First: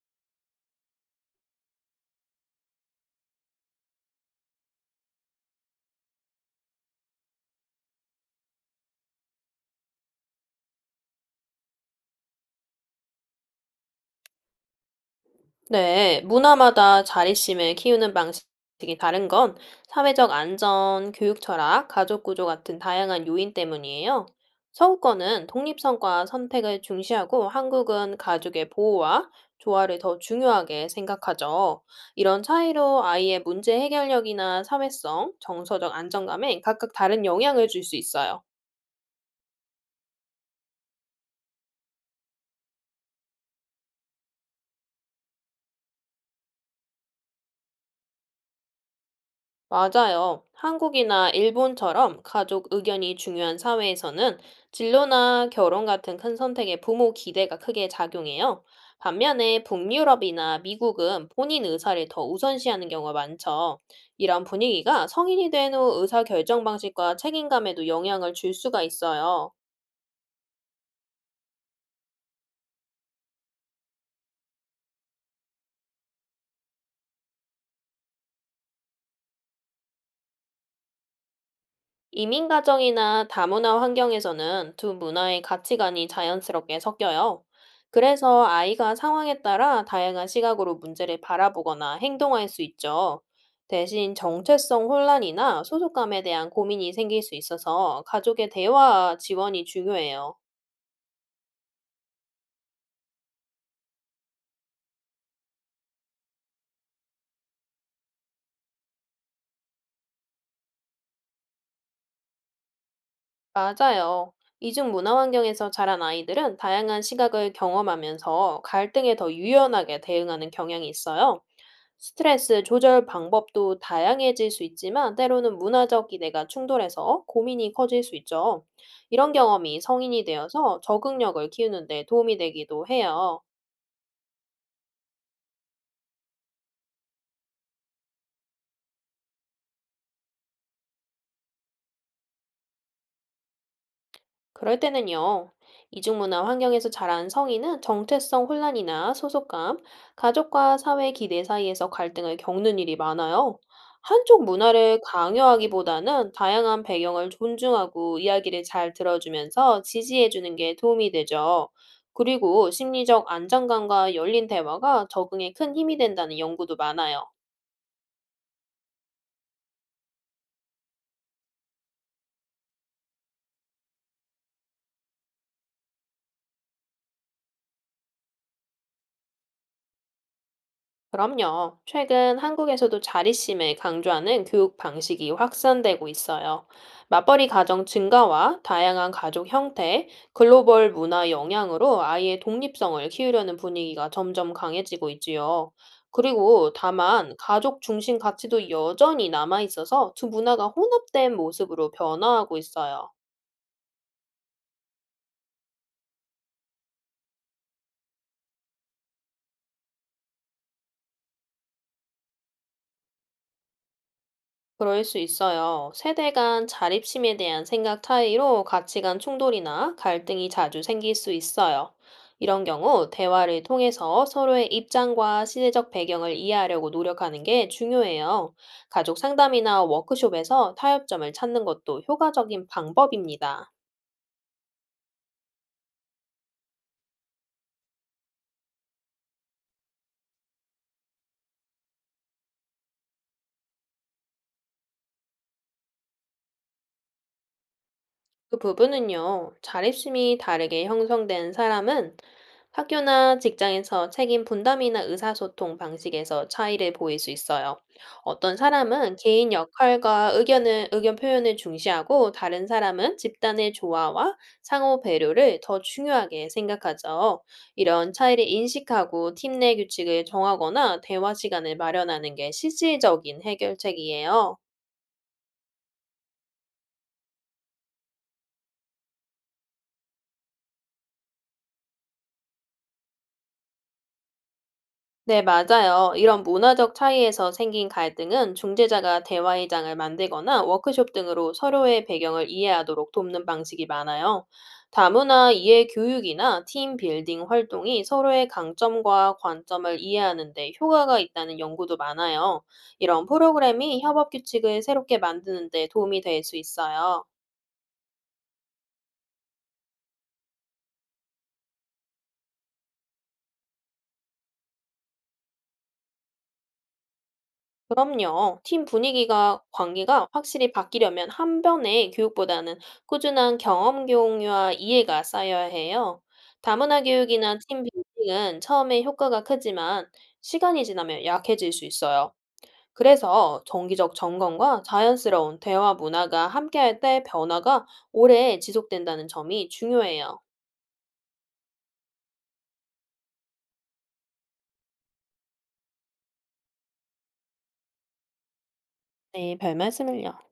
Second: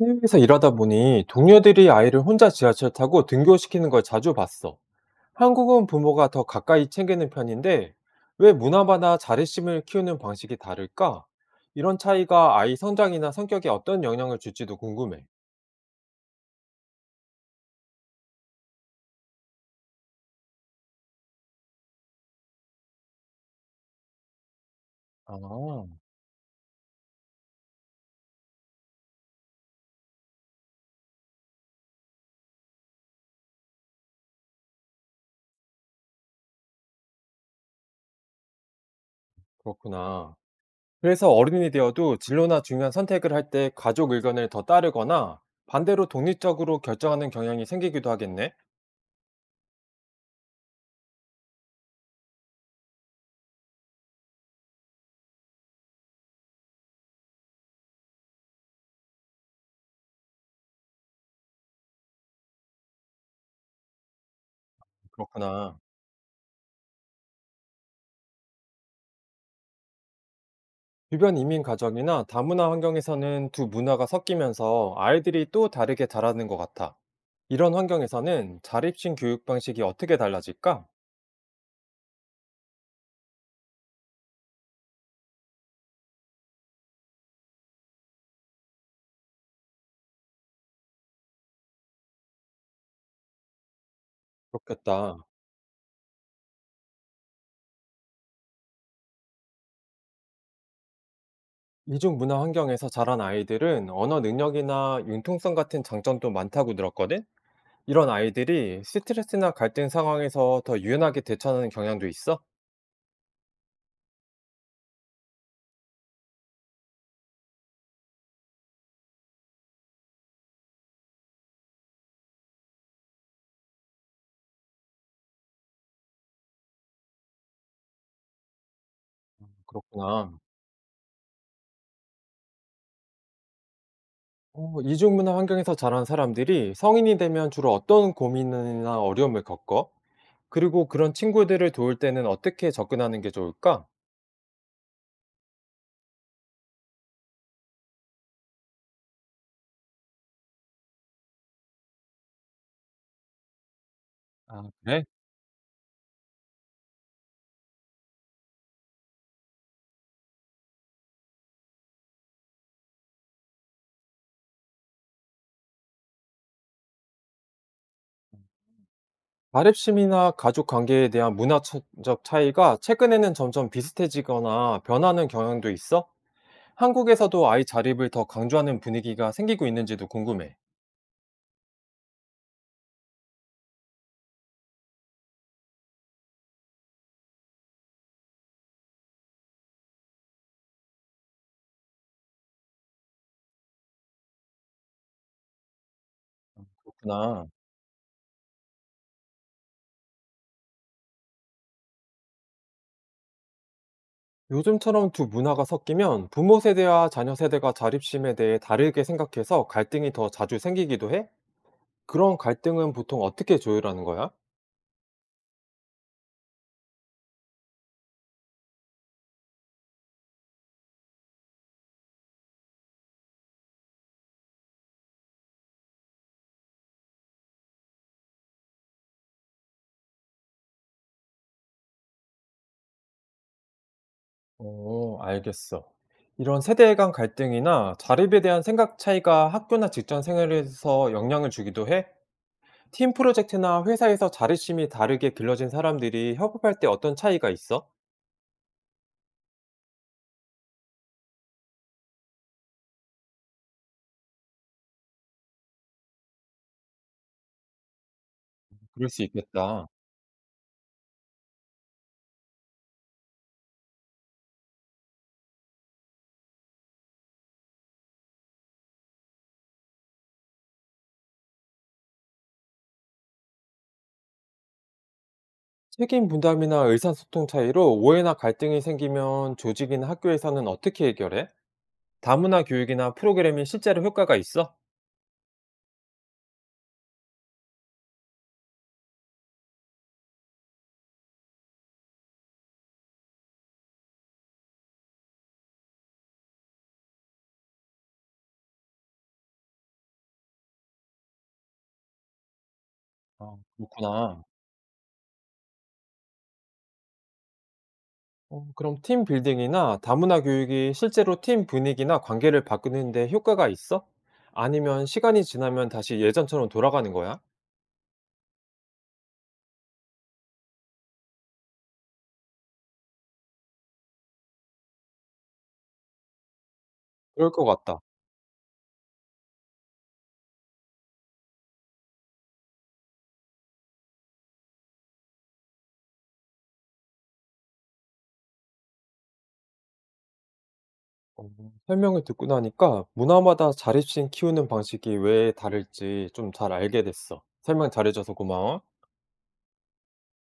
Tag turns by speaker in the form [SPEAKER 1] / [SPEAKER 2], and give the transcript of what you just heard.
[SPEAKER 1] 해외에서 일하다 보니 동료들이 아이를 혼자 지하철 타고 등교시키는 걸 자주 봤어. 한국은 부모가 더 가까이 챙기는 편인데 왜 문화마다 자립심을 키우는 방식이 다를까? 이런 차이가 아이 성장이나 성격에 어떤 영향을 줄지도 궁금해.
[SPEAKER 2] 네, 문화마다 자립심을 키우는 방식이 다른 건 사회적 안전, 교육 철학, 가족 구조 같은 다양한 요인 때문이에요. 서구권은
[SPEAKER 1] 아,
[SPEAKER 2] 독립성과 선택을 중시하고 한국은 가족의 보호와 조화를 더 중요하게 생각하죠. 이런 차이로 아이의 문제 해결력이나 사회성, 정서적 안정감에 각각 다른 영향을 줄 수 있어요.
[SPEAKER 1] 그렇구나. 그래서 어른이 되어도 진로나 중요한 선택을 할 때 가족 의견을 더 따르거나 반대로 독립적으로 결정하는 경향이 생기기도 하겠네.
[SPEAKER 2] 맞아요. 한국이나 일본처럼 가족 의견이 중요한 사회에서는 진로나 결혼 같은 큰 선택에 부모 기대가 크게 작용해요. 반면에 북유럽이나 미국은 본인 의사를 더 우선시하는 경우가 많죠. 이런 분위기가 성인이 된
[SPEAKER 1] 그렇구나.
[SPEAKER 2] 후 의사 결정 방식과 책임감에도 영향을 줄 수가 있어요.
[SPEAKER 1] 주변 이민 가정이나 다문화 환경에서는 두 문화가 섞이면서 아이들이 또 다르게 자라는 것 같아. 이런 환경에서는 자립심 교육 방식이 어떻게 달라질까?
[SPEAKER 2] 이민 가정이나 다문화 환경에서는 두 문화의 가치관이 자연스럽게 섞여요. 그래서 아이가 상황에 따라 다양한 시각으로 문제를 바라보거나 행동할 수 있죠. 대신 정체성
[SPEAKER 1] 그렇겠다.
[SPEAKER 2] 혼란이나 소속감에 대한 고민이 생길 수 있어서 가족의 대화 지원이 중요해요.
[SPEAKER 1] 이중 문화 환경에서 자란 아이들은 언어 능력이나 융통성 같은 장점도 많다고 들었거든? 이런 아이들이 스트레스나 갈등 상황에서 더 유연하게 대처하는 경향도 있어?
[SPEAKER 2] 맞아요. 이중 문화 환경에서 자란 아이들은 다양한 시각을 경험하면서 갈등에 더 유연하게 대응하는 경향이 있어요. 스트레스 조절 방법도 다양해질 수 있지만 때로는 문화적 기대가 충돌해서 고민이 커질 수 있죠. 이런 경험이 성인이
[SPEAKER 1] 그렇구나.
[SPEAKER 2] 되어서 적응력을 키우는 데 도움이 되기도 해요.
[SPEAKER 1] 이중 문화 환경에서 자란 사람들이 성인이 되면 주로 어떤 고민이나 어려움을 겪어? 그리고 그런 친구들을 도울 때는 어떻게 접근하는 게 좋을까?
[SPEAKER 2] 그럴 때는요, 이중문화 환경에서 자란 성인은 정체성 혼란이나 소속감, 가족과 사회 기대 사이에서 갈등을 겪는 일이 많아요. 한쪽
[SPEAKER 1] 아,
[SPEAKER 2] 문화를
[SPEAKER 1] 그래?
[SPEAKER 2] 강요하기보다는 다양한 배경을 존중하고 이야기를 잘 들어주면서 지지해주는 게 도움이 되죠. 그리고 심리적 안정감과 열린 대화가 적응에 큰 힘이 된다는 연구도 많아요.
[SPEAKER 1] 가립심이나 가족 관계에 대한 문화적 차이가 최근에는 점점 비슷해지거나 변하는 경향도 있어? 한국에서도 아이 자립을 더 강조하는 분위기가 생기고 있는지도 궁금해.
[SPEAKER 2] 그럼요. 최근 한국에서도 자립심을 강조하는 교육 방식이 확산되고 있어요. 맞벌이 가정 증가와 다양한 가족 형태, 글로벌 문화 영향으로 아이의 독립성을 키우려는 분위기가 점점 강해지고 있지요. 그리고 다만
[SPEAKER 1] 그렇구나.
[SPEAKER 2] 가족 중심 가치도 여전히 남아 있어서 두 문화가 혼합된 모습으로 변화하고 있어요.
[SPEAKER 1] 요즘처럼 두 문화가 섞이면 부모 세대와 자녀 세대가 자립심에 대해 다르게 생각해서 갈등이 더 자주 생기기도 해? 그런 갈등은 보통 어떻게 조율하는 거야?
[SPEAKER 2] 그럴 수 있어요. 세대 간 자립심에 대한 생각 차이로 가치관 충돌이나 갈등이 자주 생길 수 있어요. 이런 경우 대화를 통해서 서로의 입장과 시대적 배경을 이해하려고 노력하는 게 중요해요. 가족 상담이나 워크숍에서 타협점을 찾는 것도 효과적인 방법입니다.
[SPEAKER 1] 어, 알겠어. 이런 세대 간 갈등이나 자립에 대한 생각 차이가 학교나 직장 생활에서 영향을 주기도 해? 팀 프로젝트나 회사에서 자립심이 다르게 길러진 사람들이 협업할 때 어떤 차이가 있어?
[SPEAKER 2] 그 부분은요, 자립심이 다르게 형성된 사람은 학교나 직장에서 책임 분담이나 의사소통 방식에서 차이를 보일 수 있어요. 어떤
[SPEAKER 1] 그럴
[SPEAKER 2] 사람은
[SPEAKER 1] 수
[SPEAKER 2] 개인
[SPEAKER 1] 있겠다.
[SPEAKER 2] 역할과 의견 표현을 중시하고 다른 사람은 집단의 조화와 상호 배려를 더 중요하게 생각하죠. 이런 차이를 인식하고 팀 내 규칙을 정하거나 대화 시간을 마련하는 게 실질적인 해결책이에요.
[SPEAKER 1] 책임 분담이나 의사소통 차이로 오해나 갈등이 생기면 조직이나 학교에서는 어떻게 해결해? 다문화 교육이나 프로그램이 실제로 효과가 있어?
[SPEAKER 2] 네, 맞아요. 이런 문화적 차이에서 생긴 갈등은 중재자가 대화의 장을 만들거나 워크숍 등으로 서로의 배경을 이해하도록 돕는 방식이 많아요. 다문화 이해 교육이나 팀 빌딩 활동이 서로의 강점과 관점을 이해하는 데 효과가 있다는 연구도 많아요. 이런
[SPEAKER 1] 아,
[SPEAKER 2] 프로그램이 협업
[SPEAKER 1] 그렇구나.
[SPEAKER 2] 규칙을 새롭게 만드는 데 도움이 될 수 있어요.
[SPEAKER 1] 어 그럼 팀 빌딩이나 다문화 교육이 실제로 팀 분위기나 관계를 바꾸는 데 효과가 있어? 아니면 시간이 지나면 다시 예전처럼 돌아가는 거야?
[SPEAKER 2] 그럼요. 관계가 확실히 바뀌려면 한 번의 교육보다는 꾸준한 경험 공유와 이해가 쌓여야 해요. 다문화
[SPEAKER 1] 그럴
[SPEAKER 2] 교육이나
[SPEAKER 1] 것
[SPEAKER 2] 팀
[SPEAKER 1] 같다.
[SPEAKER 2] 빌딩은 처음에 효과가 크지만 시간이 지나면 약해질 수 있어요. 그래서 정기적 점검과 자연스러운 대화 문화가 함께할 때 변화가 오래 지속된다는 점이 중요해요.
[SPEAKER 1] 어, 설명을 듣고 나니까 문화마다 자립심 키우는 방식이 왜 다를지 좀 잘 알게 됐어. 설명 잘해줘서 고마워.
[SPEAKER 2] 네, 별 말씀을요.